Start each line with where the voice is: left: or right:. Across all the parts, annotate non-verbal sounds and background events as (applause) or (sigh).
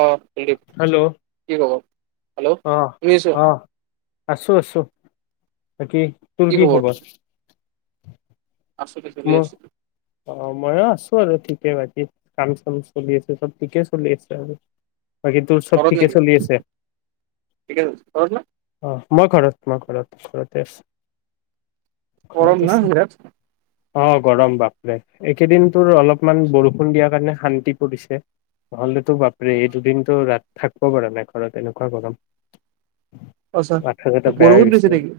right: অ'। Kuldeep
left: hello
right: কি খবৰ, hello শুনিছো।
left: আছোঁ, আছোঁ। বাকী তোৰ কি খবৰ?
right: আছো দে চলি
left: মই,
right: আছো
left: ময়ো আছোঁ আৰু ঠিক। (unintelligible) কাম চাম চলি আছে চব ঠিকে চলি আছে আৰু। বাকী তোৰ চব
right: ঘৰত
left: ঠিকে
right: নেকি
left: চলি আছে,
right: ঠিকে আছে। ঘৰত না
left: অ', মই ঘৰত মা ঘৰত ঘৰতে আছে।
right: গৰম না ইয়াত
left: অ', গৰম বাপৰে এইেদিন তোৰ অলপমান বৰষুণ দিয়াৰ কাৰণে শান্তি পৰিছে নহ'লেতো বাপ্পৰে এই দুদিনতো ৰাতি থাকিব পৰা নাই ঘৰত এনেকুৱা গৰম।
right: আচ্ছা
left: মাথা চাথা বেয়া হৈ
right: বৰষুণ
left: গৈছে
right: দিছে নেকি?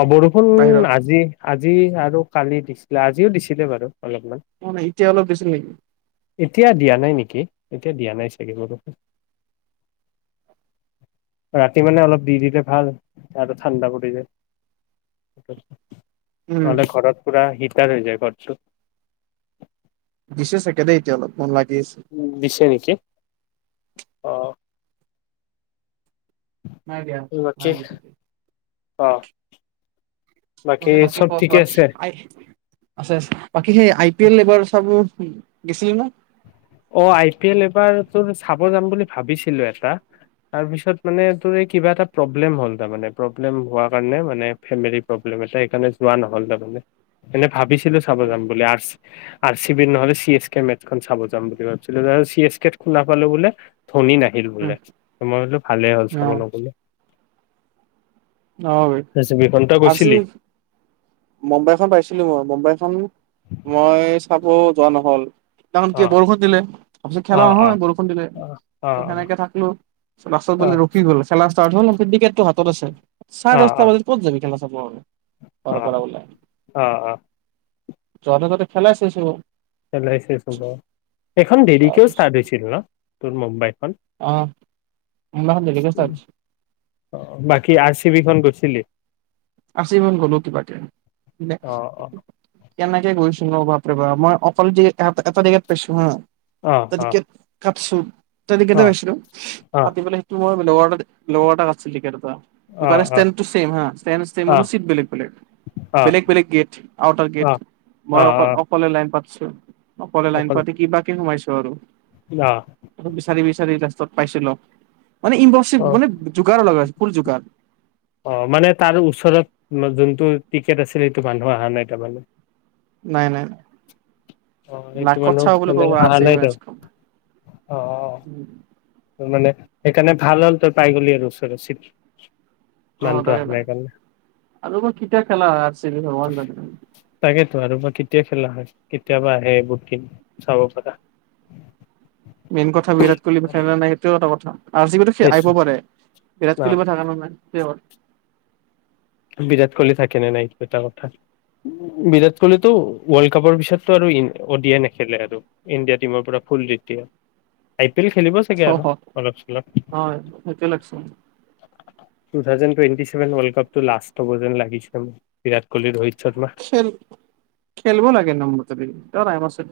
left: অ', বৰষুণ
right: বাহিৰত
left: আজি আজি আৰু কালি দিছিলে আজিও দিছিলে বাৰু। অলপমান,
right: অ নাই এতিয়া অলপ দিছিল নেকি
left: এতিয়া দিয়া নাই নেকি? এতিয়া দিয়া নাই চাগে বৰষুণ, ৰাতি মানে অলপ দি দিলে ভাল গাটো ঠাণ্ডা পৰি যায়।
right: উম
left: নহ'লে ঘৰত হিতাৰ হৈ যায় ঘৰটো।
right: দিছে চাগে দেই এতিয়া অলপ। মন লাগি আছে
left: উম, দিছে নেকি? অ'।
right: নাই দিয়া
left: বাকী
right: নাই দেখোন
left: অ'।
right: বাকী
left: চব
right: ক
left: ঠিকে আছে
right: আছে আ বাকী সেই আই পি এল এইবাৰ চাব উম গেছিলি ন
left: ত চাব যাম বুলি ভাবিছিলো এটা তাৰপিছত মানে তোৰ এই কিবা এটা প্ৰব্লেম হ'ল তাৰ মানে প্ৰব্লেম হোৱাৰ কাৰণে মানে ফেমিলি প্ৰব্লেম এ সেইকাৰণে যোৱা নহল তাৰ মানে। ভাবিছিলো চাব
right: অ
left: যাম বুলি আৰ আৰ চি বিৰ নহলে চি এছ কে মেচখন চাব যাম বুলি ভাবছিলো চি এছ কে খু ন পালো বোলে ধনী নাহিল বোলে মই বোলো ভালেই হ'ল চাব নগ'লে
right: অ
left: আৰ চি বিখন তই
right: আজি
left: গৈছিলি
right: মুম্বাইখন পাইছিলো মই মুম্বাইখন। মই চাব যোৱা নহ'ল কাৰণ
left: অ
right: কিয় বৰষুণ দিলে তাৰপিছত
left: অ
right: খেলা
left: অ
right: নহয় বৰষুণ দিলে
left: অ অ
right: সেনেকে থাকলো লাষ্টত
left: অ অ
right: বোলে ৰখি গল খেলা। ষ্টাৰ্ট হল টিকেট টো হাতত আছে চাৰে
left: অ
right: দহটা বজাত কত যাবি খেলা চাব। হব আৰু ঘৰৰ
left: অ
right: পৰা ওলাই
left: অ অ
right: যতে ততে খেলাই চাইছোঁ
left: চাইছে সেইখন দেৰিকেও ষ্টাৰ্ট
right: তাৰপিছত
left: হৈছিল ন তোৰ মুম্বাইখন
right: অ' সেইদিনাখন দেৰিকে ষ্টাৰ্ট হৈছে
left: বাকী আৰ চি বিখন গৈছিলি?
right: আচি খন গলো কিবা কে
left: অ অ
right: কেনেকে গৈছো ভা মই অকল এটা টিকেট পাইছো হা
left: আহ আহ।
right: ছু এটা টিকেট এ পাইছিলো
left: অ অ
right: পাতি পেলাই সেইটো মই লড ল'ড কছল
left: অ
right: আৰু
left: অ
right: (unintelligible) চিত বেলেগ বেলেগ
left: অ অ
right: বেলেগ বেলেগ গেট আউট অৰ গেট
left: অ
right: মই
left: অ
right: অকলে পাতছো অকলে লাইন
left: অকল
right: পাতি কিবাকে সোমাইচো চৰো
left: অ
right: বিচাৰি বিচাৰি ৰা ত পাইছিলো। মানে ই
left: অ
right: মানে জোগাৰ লগাইছে ফুল জোগাৰ
left: অ মানে তাৰ ওচৰত যোনটো টিকেট আছিল সেইটো মানুহ অহা নাই তাৰমানে।
right: নাই নাই
left: অ
right: নাই
left: সেইটো
right: কত
left: মানুহ
right: চাও বুলি
left: মানে
right: কব
left: অহা নাই
right: আছিলে।
left: তেওঁ অ মানে সেইকাৰে ভাল হ'ল তোৰ পাইগলী আৰু ওচৰত চিত
right: অঁ, তাকে ত আৰু মই কিতিয়া খেলা আচিল ভগৱান জনে।
left: তাকেতো আৰু বা কেতিয়া খেলা হয় কেতিয়াবা আহে বুকিং চাব পৰা।
right: মেইন কথা ভিৰাত কোহলী মোৰ (unintelligible) নাই। এ এটা কথা। আজি কিন্তু সি
left: সেইটো
right: আহিব পাৰে। বিৰাট (unintelligible) মন নাই। (unintelligible)
left: বিৰাট কোহলি থাকেনে নাই এটা কথা। বিৰাট কোহিলীতো ৱৰ্ল্ড কাপৰ পিছতো আৰু অ দি আই নেখেলে আৰু, ইণ্ডিয়া টিমৰ পৰা ফুল ৰিটায়াৰ। এই সি খেলিব চাগে আৰু,
right: কথা।
left: অলপ চলপ।
right: অ সেইটোৱে লাগছে
left: two thousand twenty seven world cup টো লাষ্ট হব যেন লাগিছে মোৰ। বিৰাট কোহলি, ৰুহিত
right: খেল খেলব লাগে ন, মোৰ মতে দি। এতিয়াও টাইম আছে টো।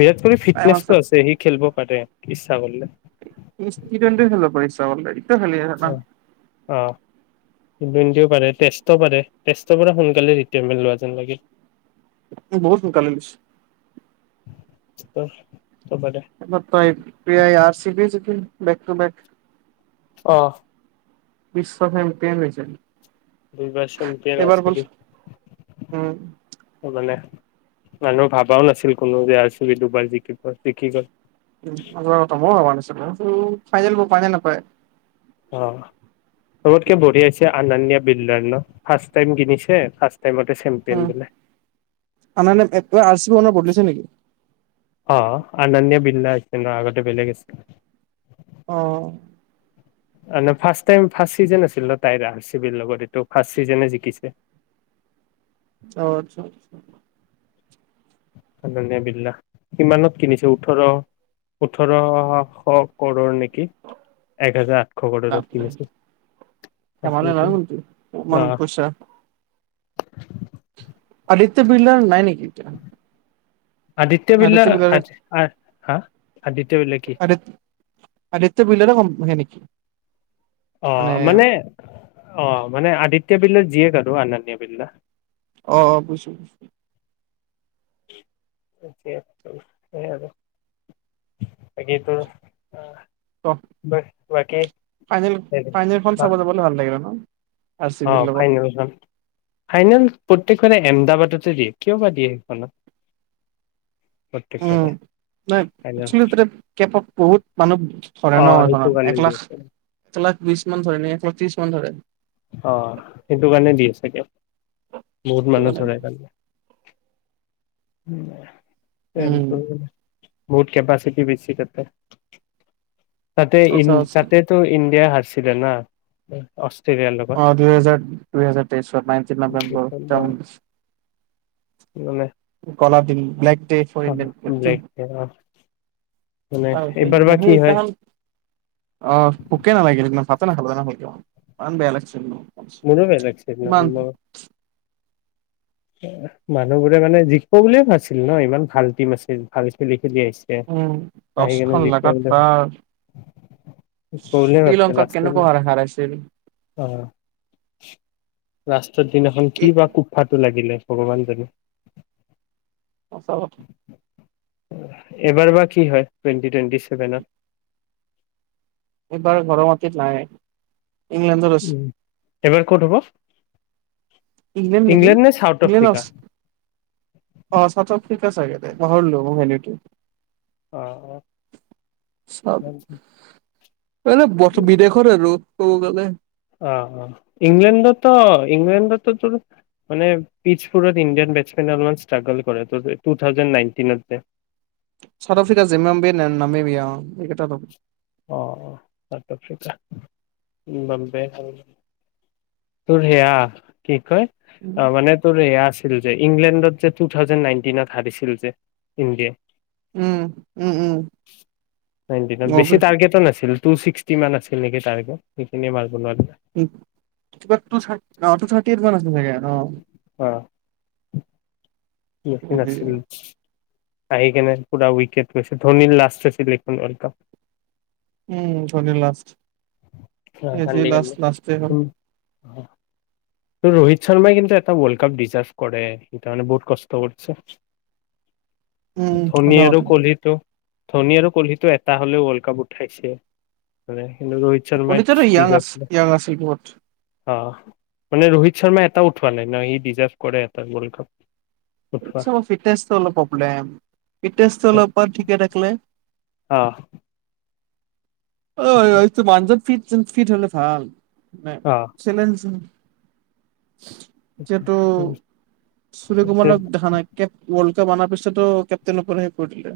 left: বিৰাট কোহলিৰ ফিটনেছটো আছে সি খেলিব পাৰে, ইচ্ছা কৰিলে।
right: বাওনন্দাৰী তো খেলি আছে ন।
left: দেউ পাৰে, টেষ্ট ও পাৰে, টেষ্টৰ পৰা সোনকালে ৰিটাৰমেন লোৱা যেন লাগ।
right: মোৰ বহুত টোকা লাগিছে।
left: (unintelligible)
right: অহ ত ই পি আই আৰ চি বি যি কিন। (unintelligible) Back to back.
left: অহঃ।
right: বিশ্ব চেম্পিয়ান হৈ যায়।
left: দুইবাৰ চেম্পিয়ন আছিল,
right: উম
left: তাৰমানে। মানুহ ভাবাও নাছিল কোনো যে, আৰ, চি, বি দুবাৰ জিকিব, জিকি গল।
right: উম, আগত মোৰো হোৱা নাছিলে। তো, ফাইনেল বো পায় নে নাপায়।
left: অ', চবতকে বঢ়িয়া হৈছে আনান্য বিল্ডাৰ ন ফাৰ্ষ্ট টাইম কিনিছে ফাৰ্ষ্ট টাইমতে চেম্পিয়ন
right: উম,
left: বোলে।
right: আনান্য (unintelligible) আৰ চি বি ওৱনাৰ বদলিছে নেকি?
left: অ', অনন্যা বিৰলা হৈছে ন আগতে বেলেগ আছিল।
right: অঁ।
left: ফাৰ্ষ্ট টাইম ফাৰ্ষ্ট ছিজন আছিল ন তাইৰ আৰ চি বিৰ লগত এইটো ফাৰ্ষ্ট ছিজনে জিকিছে।
right: অঁ আচ্ছা আত্ছা।
left: অনন্যা বিৰল্লা কিমানত কিনিছে ওঠৰ ওঠৰশ কৌৰৰ নে কি এক হাজাৰ আঠশ কৌৰৰত
right: বাপৰে
left: কিনিছিল।
right: ধেমালি নহয়
left: তাকেইটো,
right: কিন্তু ইমান
left: অহ।
right: পইচা
left: (unintelligible)
right: সেইতো বি়ল নাই নেকি এ।
left: আদিত্য বিৰলা আ। হা। আদিত্য বিৰলা কি
right: আদত আদিত্য বিৰলা নেকি।
left: অ মানে অ মানে আদিত্য। তেতিয়া বেললো জীয়েকৰ আৰু আনন্য বেললা।
right: অ বুজছো বুজছো।
left: সেইয় আৰু বাকীতো আহ।
right: অ ফাইনেল
left: হেৰি
right: ফাইনেলখন চাব যাবলৈ ভাল লাগিলে ন। আৰ চি
left: অ
right: বিৰ লগত
left: ফাইনেলখন ফাইনেল। গেইখনে এমদাবাদতে দিয়ে কিয় বা দিয়ে সেইখনত।
right: উম নাই একেল কে বহুত মানুহ ধৰে
left: অ
right: ন স
left: সেইটো
right: এক
left: কাৰণে দি
right: লাখ লাখ।
left: আছে
right: এক লাখ বিশ এক লাখ ত্ৰিশ।
left: অ সেইটো কাৰণে দি আছে বহুত
right: সেইটো
left: মানুহ
right: মানে
left: ধৰে কাৰণে। উম। টেন
right: উম
left: চু। বহুত কেপাচিটি বিটতে। তাতে ই
right: আচ্ছা আচ্ছা
left: তাতেতটো ইণ্ডিয়া। আছিলে ন অষ্ট্ৰেলিয়া।
right: অ দু হেজাৰ দু হেজাৰ তেইশৰ নাইনটিন নৱেম্বৰ।
left: মানে।
right: Colour the black. Day for
left: uh
right: Indian
left: ব্লে
right: cricket.
left: অ মানে এইবাৰ
right: সেইদিনা
left: বা কি হয়।
right: সেইদিনাখন অ ভোকে নালাগিল ফচ না খাল নাালমান বেয়া লাগিছিল।
left: নিলো বেলেগ চি
right: ইমান
left: নাখনন। মানুহ বোৰে মানে জিকিব বুলিয়ে ভ নাছিল ন ইমান ভাল টিম আছিল ভালছিল।
right: উম দচখন লগাগাত তাৰ
left: বুলিয়ে ভাবিছে
right: শ্ৰীলংক
left: লাষ্টত
right: কেনেকুৱা হ হৰাইছিল।
left: ৰাস্তা।
right: এই
left: কিবা ফু পাত। লাগিলে ভগৱান জানে।
right: সচাঁ কথা।
left: এবাৰ বা কি হয় টুৱেটি টুৱেণ্টি ছেভেনত
right: এইবাৰ ঘৰৰ মাটিত নাই। ইংলেণ্ডত আছ
left: উম এবাৰ ক'ত হ'ব?
right: ইংলেণ্ড নেকি
left: নে চাউথ আফ্ৰিকা
right: (unintelligible) অ', চাউথ ঠিক আছোগে পাহৰলো ম মেনেউট
left: অ', অ'।
right: এনে বৰ বিদেশৰে আৰু ক'ব গ'লে।
left: অহ, অহ, ইংলেণ্ডততো ইংলেণ্ডো তোৰ মানে পিচপুৰত ইণ্ডিয়ান বেটেনলমান ষ্ট্ৰাগল কৰে ত two thousand nineteen
right: South Africa জিমাম্বিয় ন' নামিবিয়া এইকেইটা
left: অ', চাউথ আফ্ৰিকা ব তোৰ সেয়া কি হয়
right: উম
left: অ', মানে তোৰ এয়া আছে। যে ইংলেণ্ডত যে টু থাউজেড নাইনটিনত হাৰিছিল যে ইণ্ডিয়াই।
right: উম, উম, উম, বব।
left: আছিল টু চিক্সটিমান আছিল নেকি টাৰ্গেট সেইখিনিয়ে নোৱাৰিলে
right: কিবাত তু অ', তু থাৰ্টি মান আছিল চাগে অ'।
left: (unintelligible) আহিকিনে পুৰা উইকট পছে ধোনীৰ লাষ্ট আছিল সেইখন ৱৰ্ল্ড কাপ।
right: উম, ধোনীৰ লাষ্ট এ যি
left: কান্দি কান্দি
right: লাষ্ট লাষ্টেই হ'ল।
left: ত' ৰোহিত শৰ্মাই কিন্তু এটা ৱৰ্ল্ড কাপ ডিজাৰ্ভ কৰে সেইটো মানে বহুত কষ্ট ত কৰছে।
right: উম
left: ধোনী
right: সঁচা
left: আৰু
right: কথা
left: ক'লীটো ধোনী আৰু কোহলিতটো এটা হ'লেও ৱৰ্ল্ড কাপ উঠাইছে মানে কি ৰোহিত শৰ্মা
right: কলিতাৰো য়াং আছিল য়াং আছিল বহুত
left: অ', মানে ৰোহিত শৰ্মা এটা উঠোৱা নাই ন' সি ডিজাৰ্ভ কৰে এটা ৱৰ্ল্ড কাপ। উঠোৱা
right: ফিটনেচটো অলপ প্ৰব্লেম ফিটনেচটো অলপ ঠিকে থাকিলে
left: আহ।
right: অ এই মানুহ জন ফিট। ফিট হ'লে ভাল। ন
left: অ
right: (unintelligible) চেলেঞ্জ যিহেতু সূৰি কমালক দেখা নাই কেপ ৱৰ্ল্ড অনাৰ পিছতো কেপটেইন হ'বলৈ কৈ দিলে।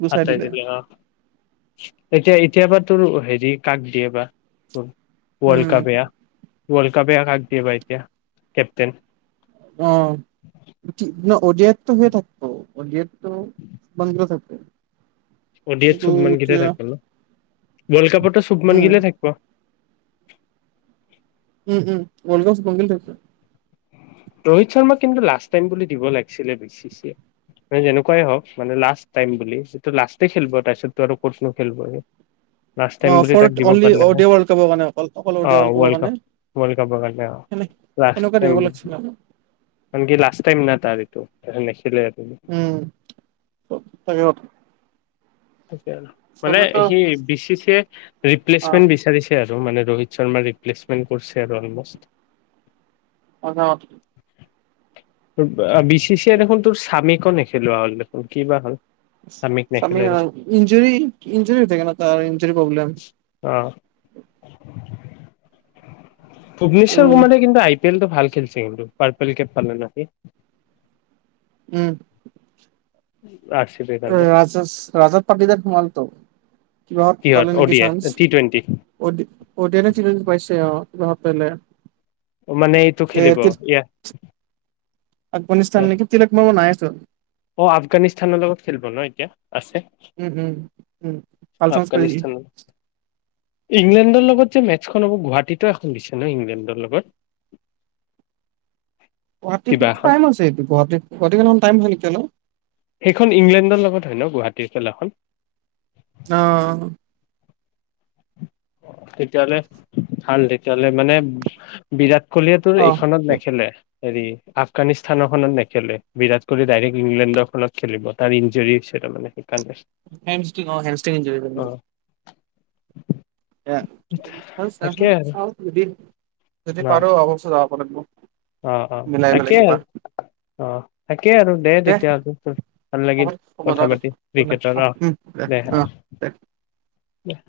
right: গুচাই
left: আাতাই
right: দিলে।
left: কেইটা অ' এতিয়া এতিয়া পৰা তোৰো হেৰি সি কাক দিয়ে বা? World
right: um.
left: কাপ এয়া। ৱৰ্ল্ড কাপে কাক দিয়ে বা এতিয়া কেপ্টেইন।
right: উম ন (unintelligible) অডিয়াতটো হৈ থাকব অডিয়াতটো বন্ধ থাকে।
left: অডিয়
right: কিন্তু
left: চুভমানগিল
right: এতিয়া
left: থাকিব ন ৱৰ্ল্ড কাপতো চুভমান
right: উম,
left: গিলে থাকিব।
right: উম উম ৱল্ডত চুভমন গিল্ থাকিব।
left: ৰোহিত শৰ্মাক কিন্তু লাষ্ট টাইম বুলি দিব লাগিছিলে বি চি দিয়ে। যেনেকুৱাই হওঁক মানে লাষ্ট টাইম বুলি যিটো লাষ্টেই খেলিব তাৰপিছততো আৰু ক'তনো খেলিব হি।
right: অফাৰড অনলি অডিয় ৱল্ড কাপৰ কাৰণে। অকল
left: অ
right: অডিঅ ৱল্ড কাপৰ
left: ৱৰ্ল্ড
right: কাৰণে
left: কাপ ৱৰ্ল্ড
right: সেনেকোৱা দিব লাগিছিল।
left: কাৰ কি লাষ্ট টাইম না তাৰ ইটো। নেছিলে
right: উম, চাগ
left: তাক আৰু মানে সি বি চি চি
right: অ'
left: ৰিপ্লেচমেন্ট বিচাৰিছে আৰু মানে। ৰোহিত শৰ্মাৰ ৰৰিপ্লেছমেণ্ট কৰিছে আৰু অলমোষ্ট।
right: সঁচা কথ
left: বি চি চি এ দেখোন তোৰ সামীক নেখেলোৱা হ'ল দেখোন কি বা হ'ল। স্বামীক
right: সামীৰ
left: নেখেলাই দেখোন।
right: ইঞ্জৰী ইঞ্জৰী হৈ থাকে ন' তাৰ ইঞ্জৰী প্ৰব্লেম।
left: (inaudible) ভূৱনেশ্বৰ
right: উম
left: কুমাৰে কিন্তু আই পি এলটো ভাল খেলছি কিন্তু পাৰপেল কেপ পালে ন' সি।
right: উম।
left: উম।
right: ৰাজা ৰাজত পাটিদাৰ সোমালটো। কিবা
left: কিহত
right: পালে
left: অ
right: নেকি
left: D I
right: chance
left: T twenty
right: Audi আই পাইছে অ'। (unintelligible)
left: মানে এইটো খেলিব ৰিয়া
right: আফগানিস্তা নেকি বেলেগ মানুহ নাইয়ে চোন। চল (unintelligible)
left: অ' আফগানিস্তানৰ লগত খেলিব ন এতিয়া? আছে
right: উম, উম, উম, কালচাৰ্চ পেৰি
left: আফগানিস্তানৰ ইংলেণ্ডৰ লগত যে মেচখন হ'ব গুৱাহাটীতো এখন দিছে ন ইংলেণ্ডৰ লগত।
right: গুৱাহাটী
left: কিবা এখন
right: টাইম আছে এইটো। গুৱাহাটীত গুৱাহাটী অকনমান টাইম হয় নেকি অলপ।
left: সেইখন ইংলেণ্ডৰ লগত হয় ন গুৱাহাটীৰ খেলাখন?
right: আহ
left: তেতিয়া হ'লে ভাল তেতিয়াহ'লে মানে বিৰাট কলিয়াটোৰ
right: অ অ
left: এইখনত নেখেলে হেৰি আফগানিস্তানৰখনত নেখেলে বিৰাট কোহলি ডাইৰেক্ট ইংলেণ্ডৰ খনত খেলিব তাৰ ইঞ্জৰি হৈছে তা মানে
right: হেমিক অ হেষ্টিকি।
left: অ
right: এ মই
left: তাকে আৰু
right: চাওঁ হুদি, যদি
left: ন
right: পাৰো অৱশ্য য (unintelligible)
left: অ অ তাকে আৰু অ, তাকে আৰু দে তেতিয়াহ ভাল
right: হ'ব
left: লাগিল
right: দে হ'ব দে
left: কথা
right: দে
left: পাতি ক্ৰিকটৰ অ দে অ দে।